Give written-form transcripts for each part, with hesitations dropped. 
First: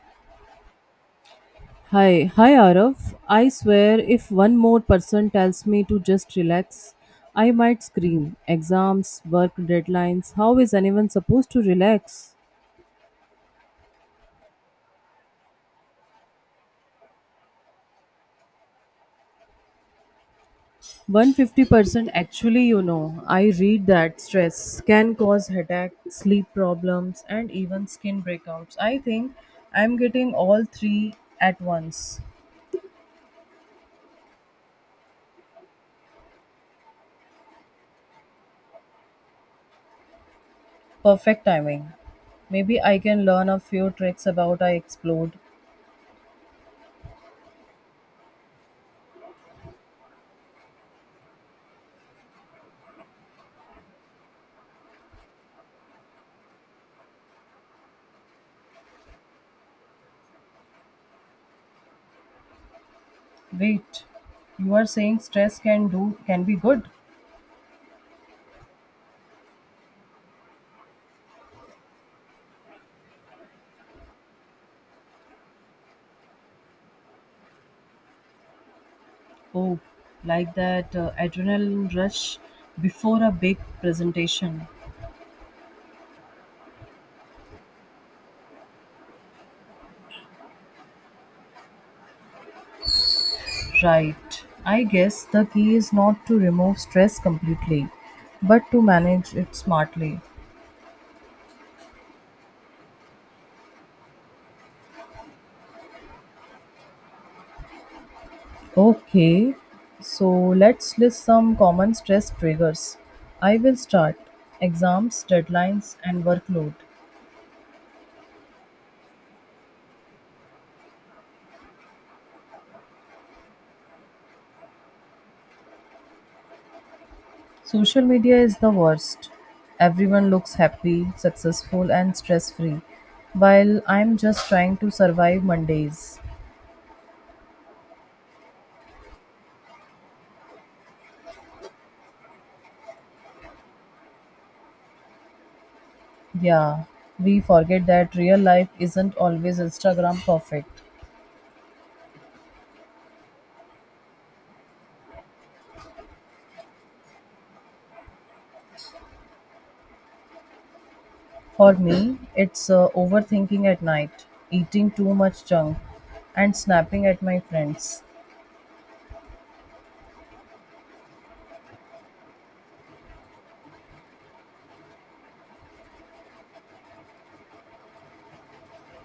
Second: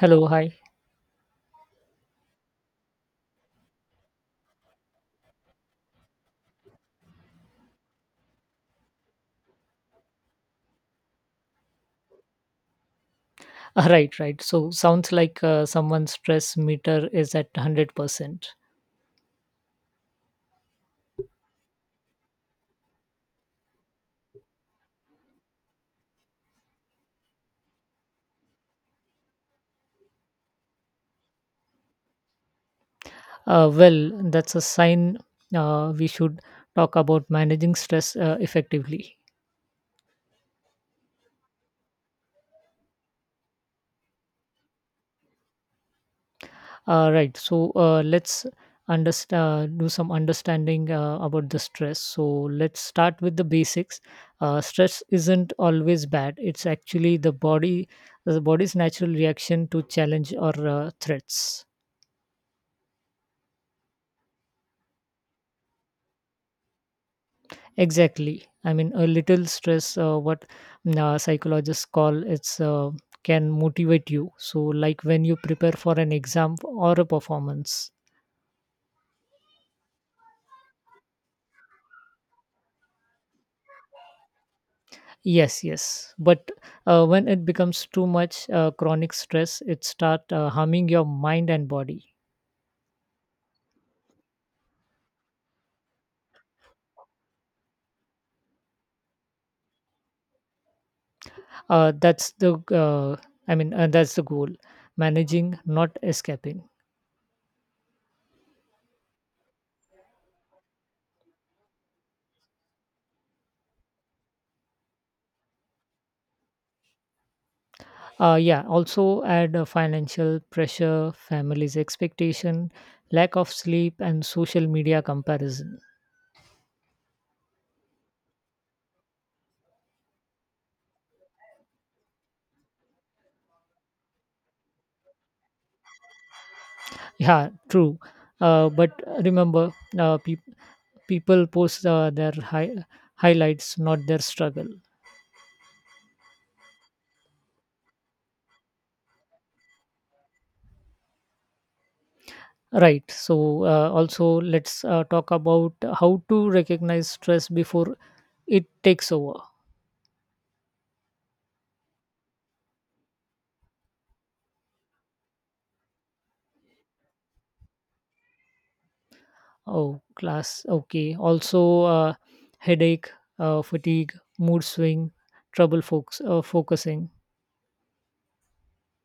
Hello, hi. Hi, hi Arav. I swear if one more person tells me to just relax, I might scream. Exams, work deadlines, how is anyone supposed to relax? Ah, right, right. So sounds like someone's stress meter is at 100%. 150% actually, I read that stress can cause headache, sleep problems, and even skin breakouts. I think I'm getting all three at once. Well, that's a sign we should talk about managing stress effectively. Perfect timing. Maybe I can learn a few tricks about I explode. Right. So let's do some understanding about the stress. So let's start with the basics. Stress isn't always bad. It's actually the body's natural reaction to challenge or threats. Wait, you are saying stress can be good? Exactly. I mean, a little stress, what psychologists call it's can motivate you. So, like when you prepare for an exam or a performance. Oh, like that adrenaline rush before a big presentation. Yes, yes. But when it becomes too much chronic stress, it start harming your mind and body. Right. I guess the key is not to remove stress completely, but to manage it smartly. That's the I mean, that's the goal. Managing, not escaping. Okay. So let's list some common stress triggers. I will start. Exams, deadlines and workload. Yeah, also add financial pressure, family's expectation, lack of sleep, and social media comparison. Social media is the worst. Everyone looks happy, successful, and stress free, while I'm just trying to survive Mondays. Yeah, true. But remember, uh, peop people post their highlights, not their struggle. Yeah, we forget that real life isn't always Instagram perfect. Right. So, also, let's talk about how to recognize stress before it takes over. For me, it's overthinking at night, eating too much junk, and snapping at my friends. Oh, class. Okay. Also, headache, fatigue, mood swing, focusing.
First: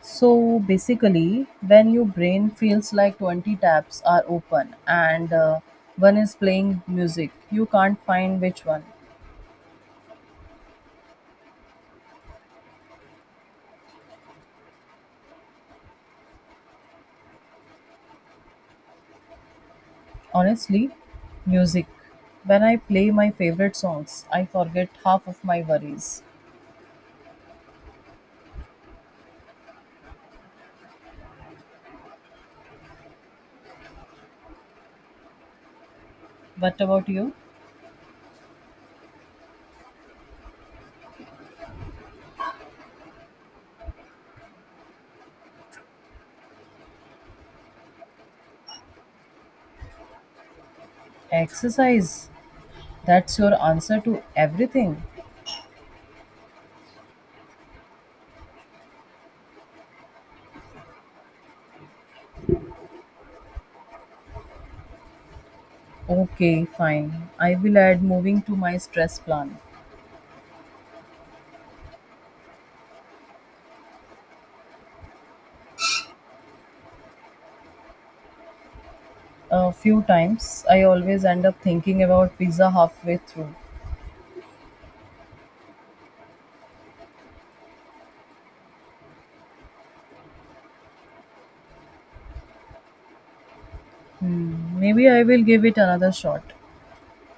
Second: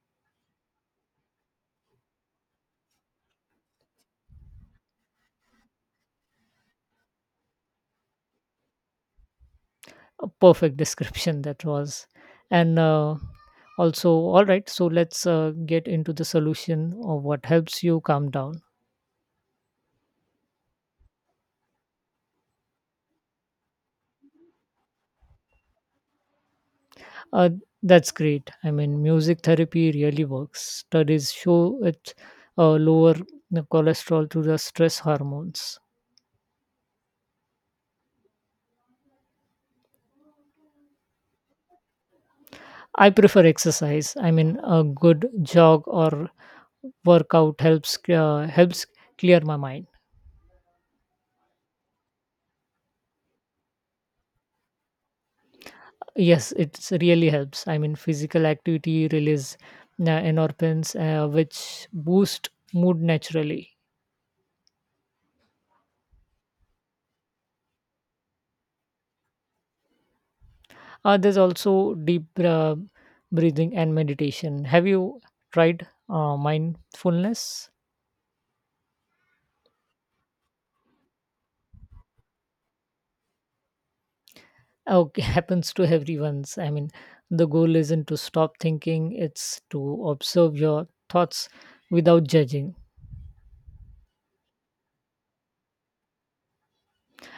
So basically, when your brain feels like 20 tabs are open and one is playing music, you can't find which one. A perfect description that was. And also, all right, so let's get into the solution of what helps you calm down. Honestly, music. When I play my favorite songs, I forget half of my worries. Uh, that's great. I mean, music therapy really works. Studies show it lower the cholesterol through the stress hormones. What about you? I prefer exercise. I mean, a good jog or workout helps clear my mind. Exercise. That's your answer to everything. Yes, it really helps. I mean, physical activity release endorphins, which boost mood naturally. Okay, fine. I will add moving to my stress plan. There's also deep breathing and meditation. Have you tried mindfulness? A few times, I always end up thinking about pizza halfway through. Okay, happens to everyone's. I mean, the goal isn't to stop thinking; it's to observe your thoughts without judging. Hmm, maybe I will give it another shot.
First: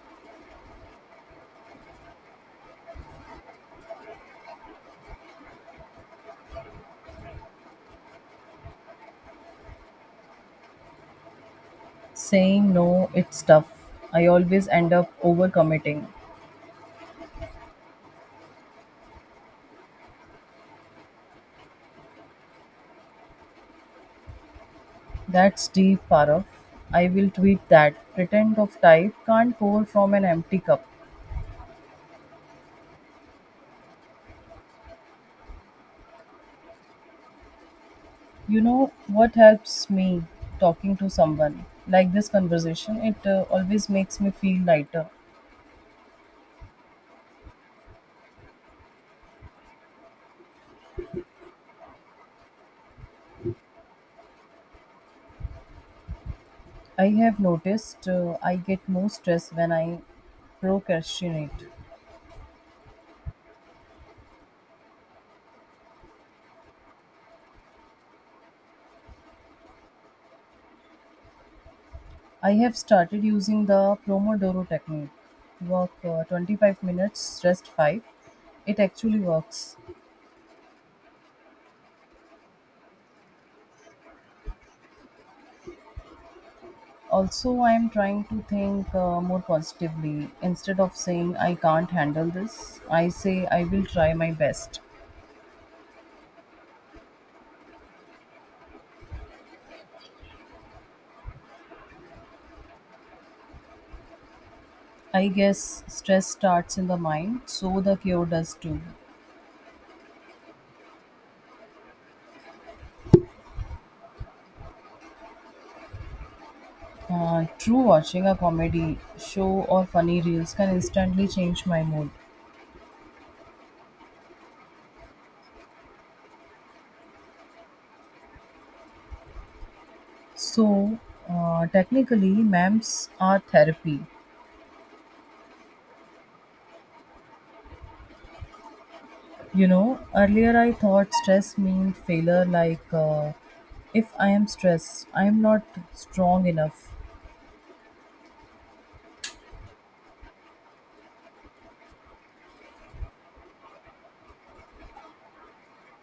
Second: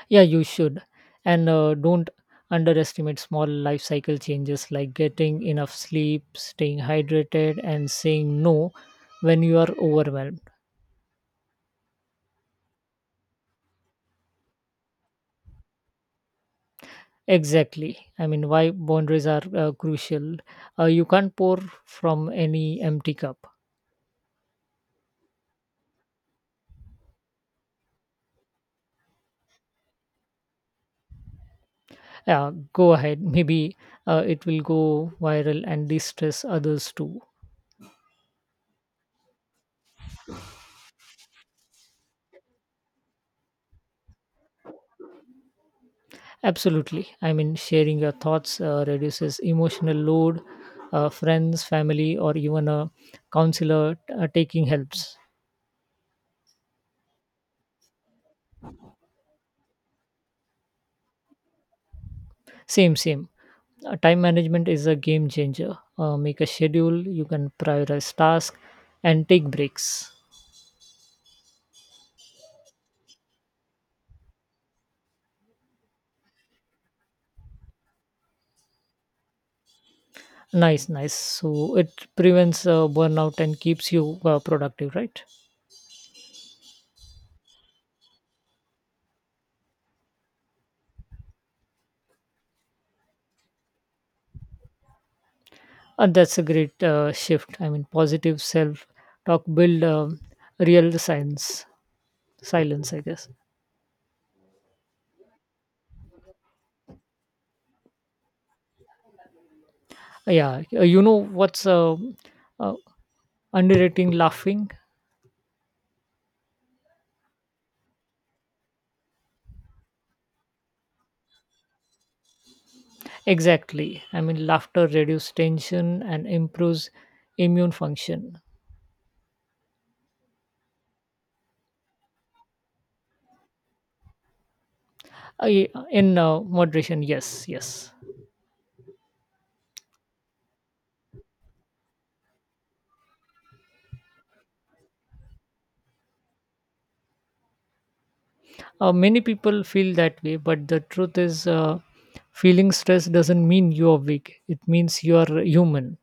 Yeah, you should. And don't underestimate small life cycle changes like getting enough sleep, staying hydrated, and saying no when you are overwhelmed. Saying no, it's tough. I always end up overcommitting. Exactly. I mean, why boundaries are crucial. You can't pour from any empty cup. That's deep, Parag. I will tweet that. Pretend of type can't pour from an empty cup. Yeah, go ahead. Maybe it will go viral and distress others too. You know what helps me talking to someone like this conversation? It always makes me feel lighter. Absolutely. I mean, sharing your thoughts reduces emotional load. Friends, family, or even a counselor taking helps. I have noticed I get more stress when I procrastinate. Same, same. Time management is a game changer. Make a schedule, you can prioritize tasks and take breaks. I have started using the Pomodoro technique. Work 25 minutes, rest 5. It actually works. Nice, nice. So it prevents burnout and keeps you productive, right? Also, I'm trying to think more positively. Instead of saying I can't handle this, I say I will try my best. And that's a great shift. I mean, positive self talk build real silence, silence, I guess. I guess stress starts in the mind, so the cure does too. Yeah, you know what's uh, underrating? Laughing. True, watching a comedy show or funny reels can instantly change my mood. Exactly. I mean, laughter reduces tension and improves immune function. So, technically, MAMs are therapy. I, in moderation, yes, yes. Earlier I thought stress meant failure, like if I am stressed, I am not strong enough. Many people feel that way, but the truth is, feeling stress doesn't mean you are weak. It means you are human.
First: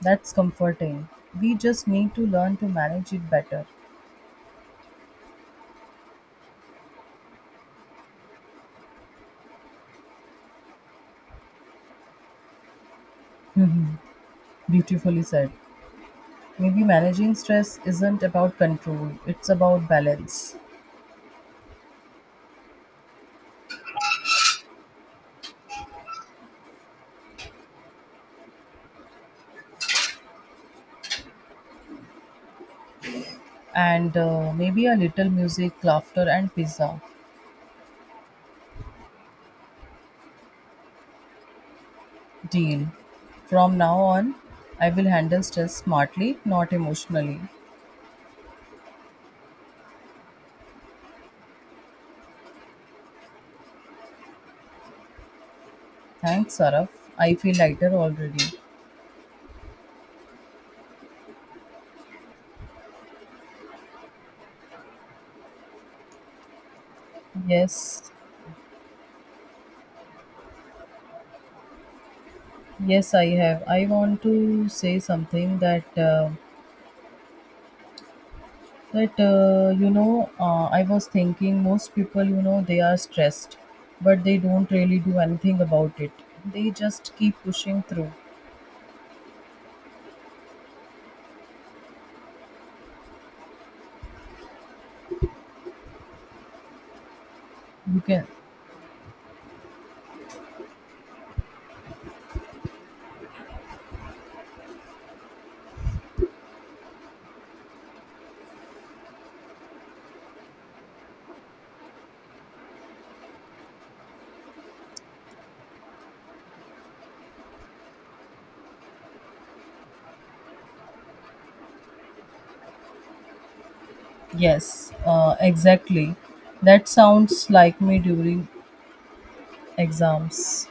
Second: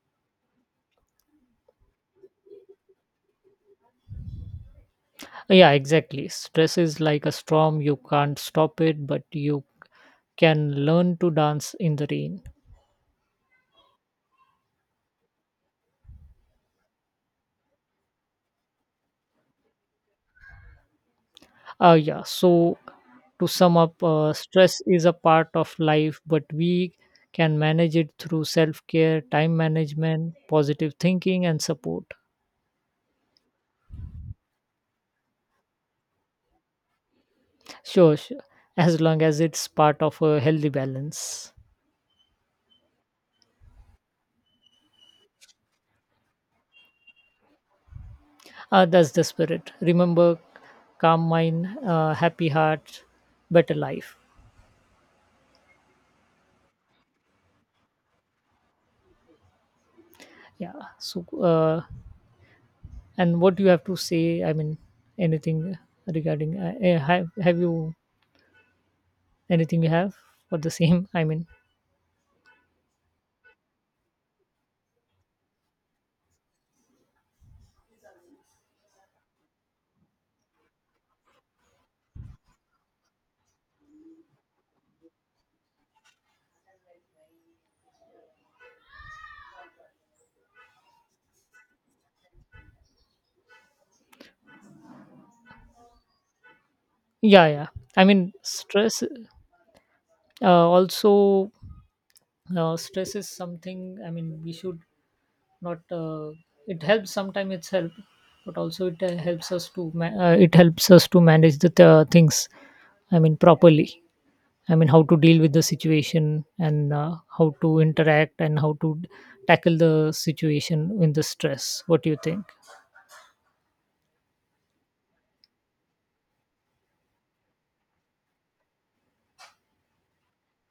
That's comforting. We just need to learn to manage it better. Yeah, exactly. Stress is like a storm, you can't stop it, but you can learn to dance in the rain. Mhm. Beautifully said. Maybe managing stress isn't about control, it's about balance. Yeah. So, to sum up, stress is a part of life, but we can manage it through self care, time management, positive thinking, and support. And maybe a little music, laughter, and pizza. Sure, sure. As long as it's part of a healthy balance. Deal. From now on, I will handle stress smartly, not emotionally. That's the spirit. Remember, calm mind, happy heart, better life. Thanks, Saraf. I feel lighter already. Yeah. So, and what do you have to say? I mean, anything regarding? Have you Yes, anything you have for the same? I mean, yes, I have. I want to say something. That uh, But uh, you know uh, I was thinking most people they are stressed, but they don't really do anything about it. They just keep pushing through. yeah, yeah. You I can mean, uh, also stress is something. I mean, we should not, it helps sometimes, it's help, but also it helps us to manage the things, I mean, properly. I mean, how to deal with the situation and how to interact and how to tackle the situation in the stress. What do you think? Yes, exactly, that sounds like me during exams.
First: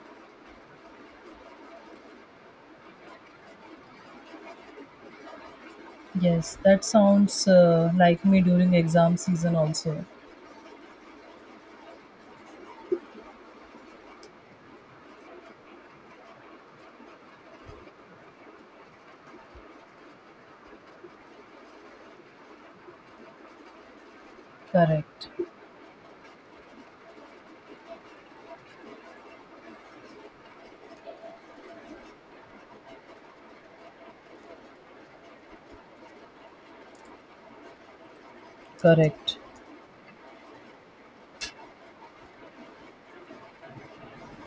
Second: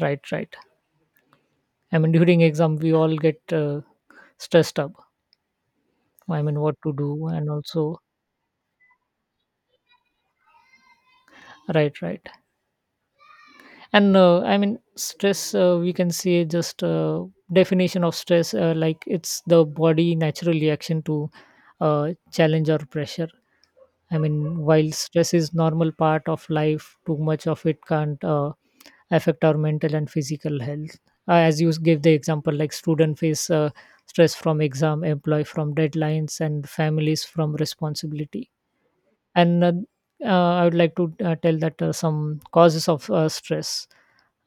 Right, right. I mean, during exam we all get stressed up. I Yes, mean, what that to do. sounds And also, like me during exam season also. right, right. And I mean, stress, we can say, just definition of stress, like it's the body natural reaction to uh, challenge or pressure. I mean, while Correct, stress is normal part of life, too much of it can't affect our mental and physical health. As you gave the example, like student face stress from exam, employee from deadlines, and families from responsibility. correct. And I would like to tell that some causes of stress.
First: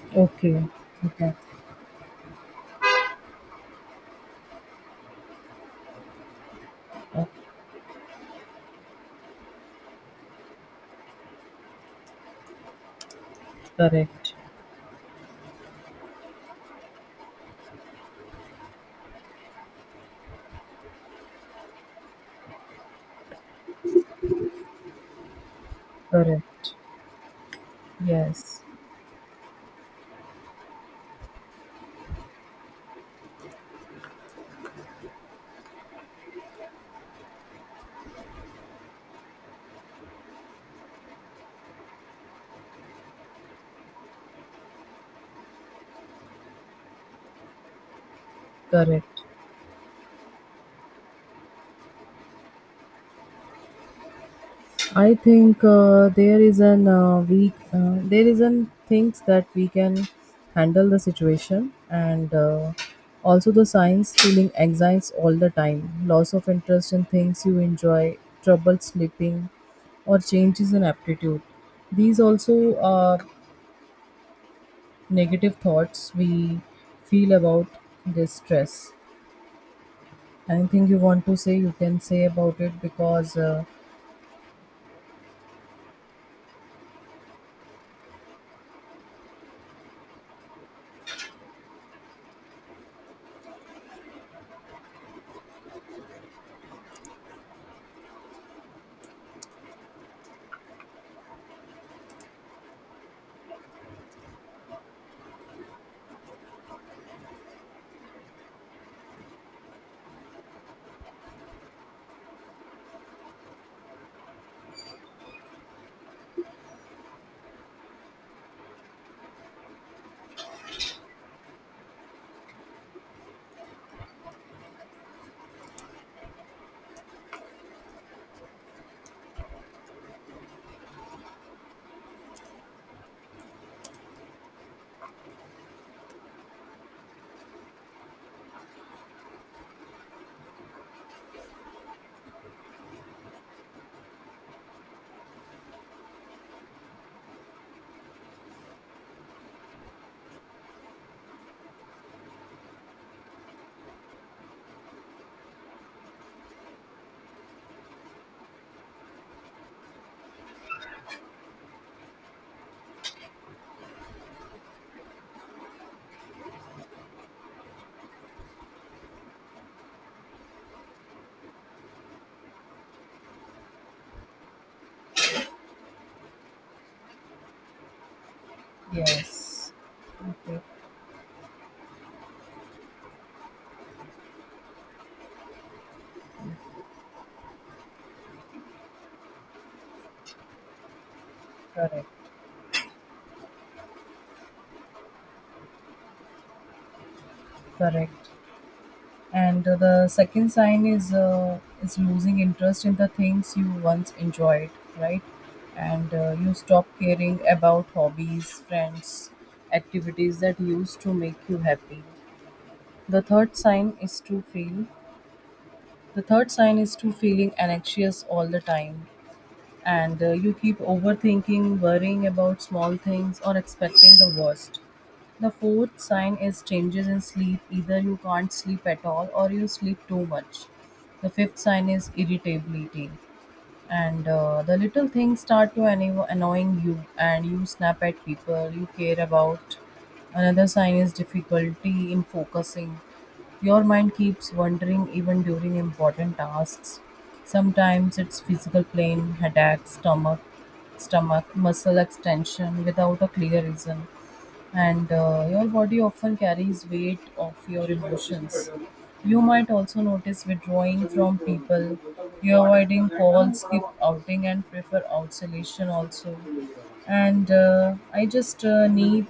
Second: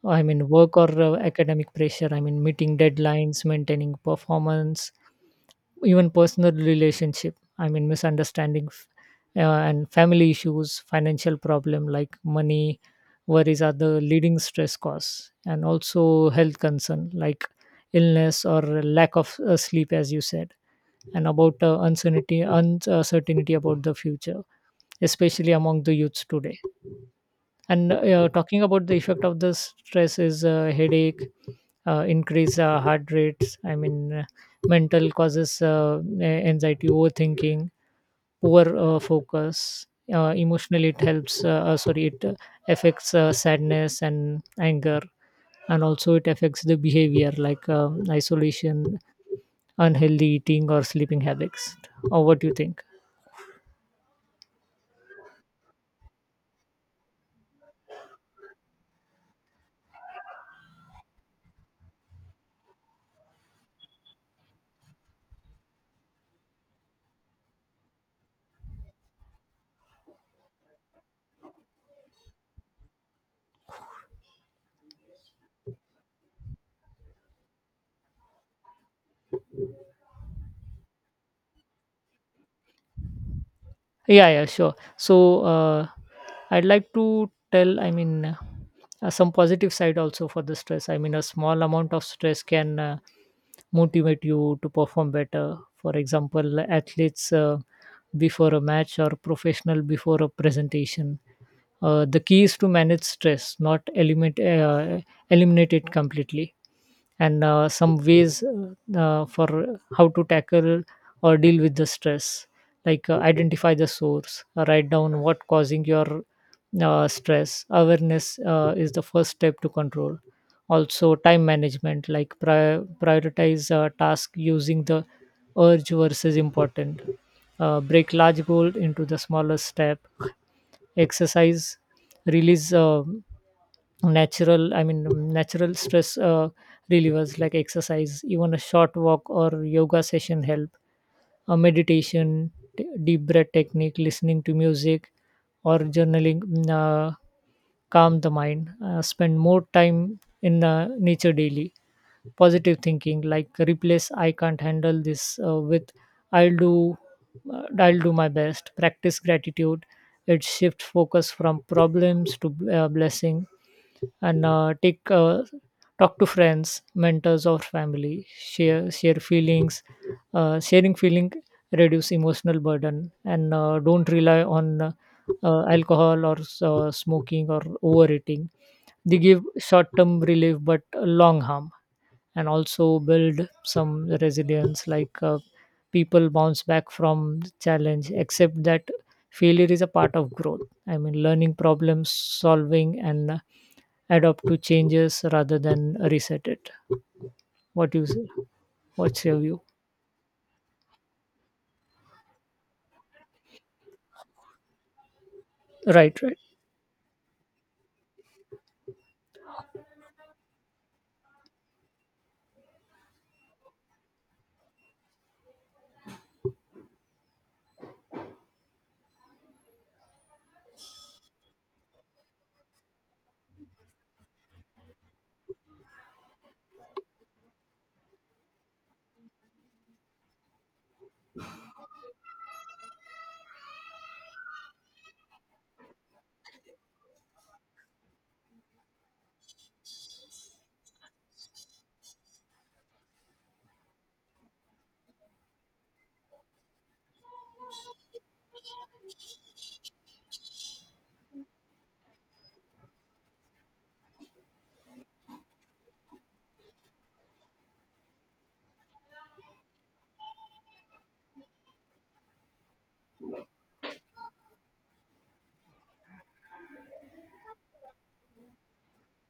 I mean, Okay, work or okay. academic pressure, I mean meeting deadlines, maintaining performance, even personal Uh, relationship, I mean misunderstanding and family issues, financial problem, like money worries are the Correct, leading stress cause, and also health concern like illness or lack of sleep, as you said. And about uncertainty about the future, especially among the youths today. correct. And Yes, talking about the effect of the stress is headache, increase heart rates. I mean, mental causes anxiety, overthinking, poor focus. Emotionally, it helps. Sorry, it affects sadness and anger, and also it affects the behavior like isolation, correct. unhealthy eating, or sleeping habits. Or what do you think? I think there is an we there is an things that we can handle the situation, and also the signs: feeling anxiety all the time, loss of interest in things you enjoy, trouble sleeping, or changes in aptitude. These also are negative thoughts we feel about this stress. Anything you want to say, you can say about it, because Yeah, yeah, sure. So I'd like to tell, I mean, Some positive side also for the stress. I mean, a small amount of stress can motivate you to perform better. For example, athletes before a match, or professional before a presentation. The key is to manage stress, not eliminate it completely. And some ways, for how to tackle or deal with the stress, like identify the source, write down what causing your stress. Awareness is the first step to control. Also, time management, like prioritize task using the urge versus important. Break large goal into the smaller step. Exercise release natural, I mean natural stress relievers, like exercise, even a short walk or yoga session help a meditation, deep breath technique, listening to music, or journaling. Calm the mind. Spend more time in nature daily. Positive thinking, like replace I can't handle this with i'll do I'll do my best. Practice gratitude. It shifts focus from problems to blessing. And take talk to friends, mentors, or family. Share feelings. Sharing feeling reduce emotional burden. And don't rely on alcohol or smoking or overeating. They give yes, short term relief, okay, but long harm. And also build some resilience, like people bounce back from the challenge except that failure is a part of growth. I mean, learning, problem correct, solving, and adapt to changes rather than reset it. What do you say? correct. What's your view? And the second sign is is losing interest in the things you once enjoyed, right. and Right, uh, right, you stop caring about hobbies, friends, activities that used to make you happy. The third sign is to feel the third sign is to feeling anxious all the time, and you keep overthinking, worrying about small things, or expecting the worst. The fourth sign is changes in sleep. Either you can't sleep at all or you sleep too much. The fifth sign is irritability, and the little things start to annoying you, and you snap at people you care about. Another sign is difficulty in focusing. Your mind keeps wandering even during important tasks. Sometimes it's physical pain, headache, stomach muscle extension, without a clear reason. And your body often carries weight of your emotions. You might also notice withdrawing from people, you avoiding calls, skip outing, and prefer isolation also. And I just need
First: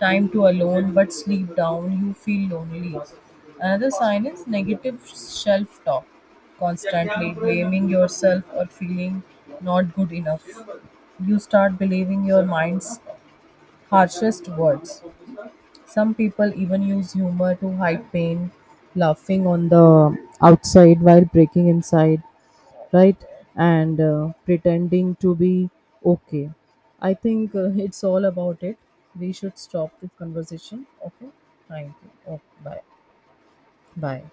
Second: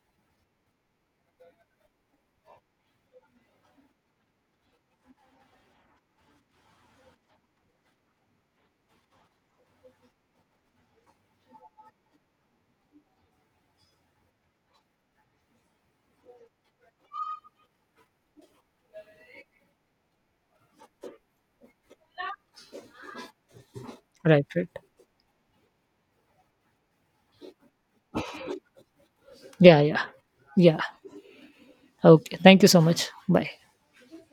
time to alone, but sleep down you feel lonely. Another sign is negative self talk, constantly blaming yourself or feeling not good enough. You start believing your mind's harshest words. Some people even use humor to hide pain, laughing on the outside while breaking inside, right? And right, right. pretending to be okay. I think it's all about it. We should Yeah, stop yeah, this yeah. conversation. Okay. Thank you. Okay, Oh, thank you so bye. much. Bye. Bye.